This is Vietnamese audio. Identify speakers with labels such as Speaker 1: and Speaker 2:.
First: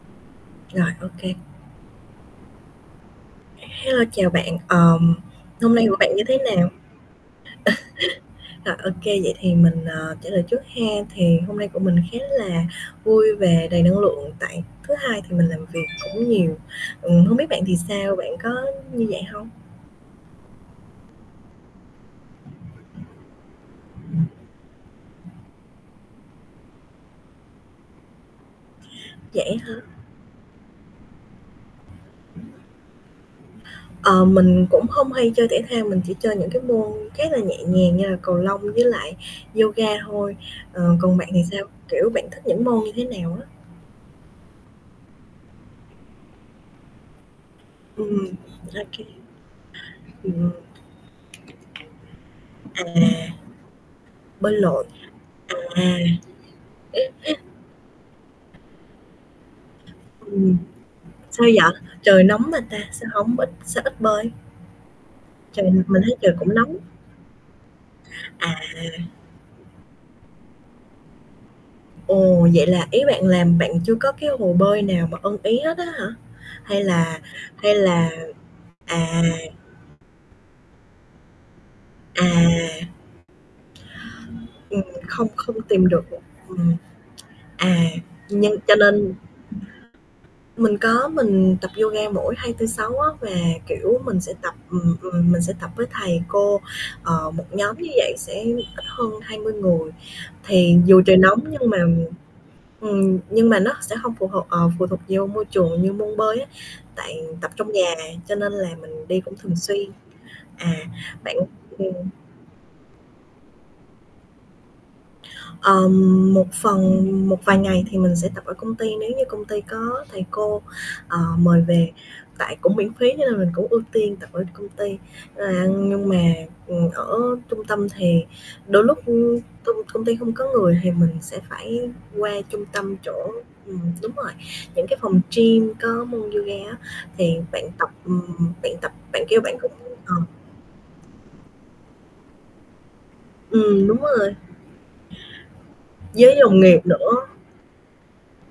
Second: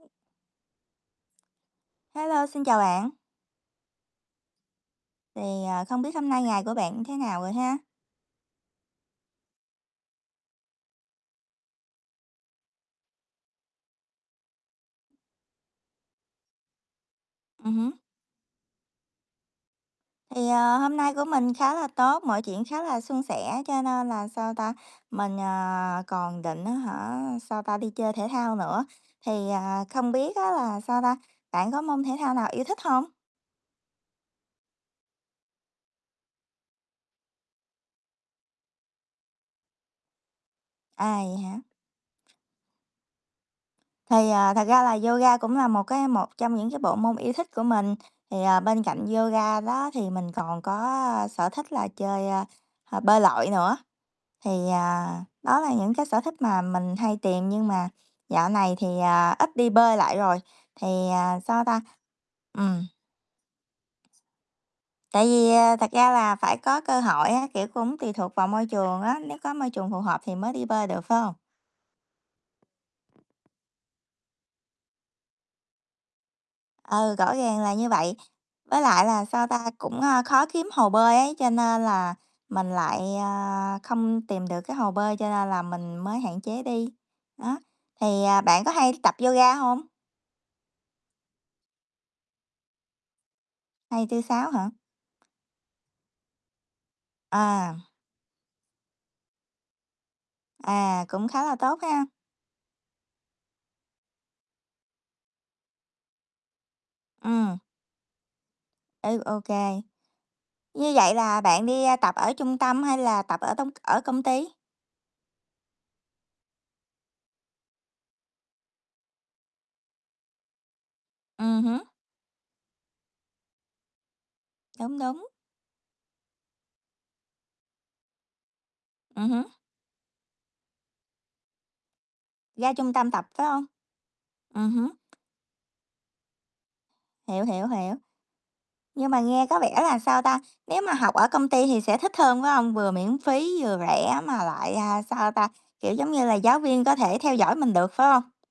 Speaker 1: Rồi, ô kê.
Speaker 2: Hello, xin chào bạn.
Speaker 1: Hello, chào bạn, ờm,
Speaker 2: Thì,
Speaker 1: hôm
Speaker 2: à,
Speaker 1: nay của
Speaker 2: không biết
Speaker 1: bạn như
Speaker 2: hôm
Speaker 1: thế
Speaker 2: nay ngày
Speaker 1: nào?
Speaker 2: của bạn như thế nào rồi ha?
Speaker 1: Rồi, ô kê, vậy thì mình, à, trả lời trước hen, thì hôm nay của mình khá là vui về, đầy năng lượng tại thứ Hai thì mình làm việc cũng nhiều. Ừm, hông biết bạn thì
Speaker 2: Ừm hứm.
Speaker 1: sao, bạn có như vậy hông?
Speaker 2: Thì, ờ, hôm nay của mình khá là tốt, mọi chuyện khá là suôn sẻ, cho nên là, sao ta, mình, ờ, còn định á hả, sao ta, đi chơi thể thao nữa, thì,
Speaker 1: Vậy á hả?
Speaker 2: à, không biết á là, sao ta, bạn có môn thể thao nào yêu thích hông?
Speaker 1: Ờ, mình cũng hông hay chơi thể thao, mình chỉ chơi những cái môn khá là nhẹ nhàng như là cầu lông với lại yoga thôi. Ờ,
Speaker 2: À,
Speaker 1: còn bạn
Speaker 2: vậy
Speaker 1: thì
Speaker 2: hả?
Speaker 1: sao, kiểu, bạn thích những môn như thế nào á?
Speaker 2: Thì, à, thật ra là yoga cũng là một cái một trong những cái bộ môn yêu thích của mình,
Speaker 1: Ừm.
Speaker 2: thì, à, bên
Speaker 1: ô kê.
Speaker 2: cạnh yoga đó thì mình
Speaker 1: Ừm.
Speaker 2: còn có sở thích là chơi, ơ, h bơi
Speaker 1: À.
Speaker 2: lội nữa,
Speaker 1: Bơi
Speaker 2: thì,
Speaker 1: lội.
Speaker 2: à, đó là những
Speaker 1: À.
Speaker 2: cái sở thích mà mình hay tìm, nhưng mà dạo này thì, à, ít đi bơi lại rồi,
Speaker 1: Ừm,
Speaker 2: thì, à,
Speaker 1: sao
Speaker 2: sao
Speaker 1: vậy?
Speaker 2: ta,
Speaker 1: Trời nóng mà ta,
Speaker 2: ừm.
Speaker 1: sao hổng ít sao ít bơi?
Speaker 2: Tại vì,
Speaker 1: Trời
Speaker 2: à, thật
Speaker 1: mình
Speaker 2: ra
Speaker 1: thấy
Speaker 2: là
Speaker 1: trời cũng
Speaker 2: phải
Speaker 1: nóng.
Speaker 2: có cơ hội á, kiểu, cũng tùy thuộc vào môi
Speaker 1: À.
Speaker 2: trường á, nếu có môi trường phù hợp thì mới đi bơi được, phải hông?
Speaker 1: Ồ, vậy là ý bạn làm bạn chưa có cái hồ bơi nào mà ưng ý hết á hả? Hay
Speaker 2: Ừ,
Speaker 1: là
Speaker 2: rõ ràng là
Speaker 1: hay
Speaker 2: như
Speaker 1: là
Speaker 2: vậy. Với lại
Speaker 1: à.
Speaker 2: là, sao ta, cũng, a, khó kiếm hồ bơi ấy, cho nên là
Speaker 1: À.
Speaker 2: mình lại, ơ, không tìm được cái
Speaker 1: Ừm,
Speaker 2: hồ bơi
Speaker 1: không
Speaker 2: cho nên
Speaker 1: không
Speaker 2: là
Speaker 1: tìm
Speaker 2: mình
Speaker 1: được
Speaker 2: mới
Speaker 1: một
Speaker 2: hạn chế
Speaker 1: ừm.
Speaker 2: đi. Đó,
Speaker 1: À,
Speaker 2: thì, à,
Speaker 1: nhưng
Speaker 2: bạn có
Speaker 1: cho
Speaker 2: hay
Speaker 1: nên
Speaker 2: tập yoga hông?
Speaker 1: mình có, mình tập yoga mỗi 2, 4, 6 á, và, kiểu,
Speaker 2: hai
Speaker 1: mình
Speaker 2: tư
Speaker 1: sẽ
Speaker 2: sáu
Speaker 1: tập,
Speaker 2: hả?
Speaker 1: ừm, ừm, mình sẽ tập với thầy cô. Ờ, một nhóm
Speaker 2: À.
Speaker 1: như vậy sẽ ít hơn 20 người, thì dù
Speaker 2: À,
Speaker 1: trời
Speaker 2: cũng
Speaker 1: nóng
Speaker 2: khá là
Speaker 1: nhưng mà
Speaker 2: tốt ha.
Speaker 1: ừm, nhưng mà nó sẽ hông phụ thuộc ờ, phụ thuộc vô môi trường như môn bơi á, tại tập
Speaker 2: Ừm.
Speaker 1: trong nhà cho nên là mình đi
Speaker 2: Ư,
Speaker 1: cũng
Speaker 2: OK.
Speaker 1: thường xuyên. À,
Speaker 2: Như vậy
Speaker 1: bạn
Speaker 2: là bạn đi,
Speaker 1: ừm.
Speaker 2: a, tập ở trung tâm hay là tập ở tong ở công ty?
Speaker 1: Ờm, một phần một vài ngày thì mình sẽ tập ở công ty nếu như công ty có thầy cô, ờ, mời
Speaker 2: Ừm hứm.
Speaker 1: về, tại cũng miễn phí cho nên là mình cũng ưu tiên tập ở công ty.
Speaker 2: Đúng, đúng.
Speaker 1: À, nhưng mà, ừm, ở trung tâm thì đôi lúc
Speaker 2: Ừm hứm.
Speaker 1: công công ty hông có người thì mình sẽ phải qua trung
Speaker 2: Ra trung
Speaker 1: tâm
Speaker 2: tâm tập,
Speaker 1: chỗ
Speaker 2: phải hông?
Speaker 1: ừm, đúng rồi,
Speaker 2: Ừm
Speaker 1: những
Speaker 2: hứm.
Speaker 1: cái phòng gym có môn yoga á, thì
Speaker 2: Hiểu,
Speaker 1: bạn
Speaker 2: hiểu,
Speaker 1: tập,
Speaker 2: hiểu.
Speaker 1: ừm, bạn tập
Speaker 2: Nhưng mà
Speaker 1: bạn kêu
Speaker 2: nghe
Speaker 1: bạn
Speaker 2: có
Speaker 1: cũng
Speaker 2: vẻ là,
Speaker 1: ờ.
Speaker 2: sao ta, nếu mà học ở công ty thì sẽ thích hơn, phải hông? Vừa miễn phí vừa
Speaker 1: Ừm, đúng
Speaker 2: rẻ
Speaker 1: rồi.
Speaker 2: mà lại, a, sao ta, kiểu giống như là,
Speaker 1: Với
Speaker 2: giáo
Speaker 1: đồng nghiệp
Speaker 2: viên có thể
Speaker 1: nữa.
Speaker 2: theo dõi mình được, phải hông?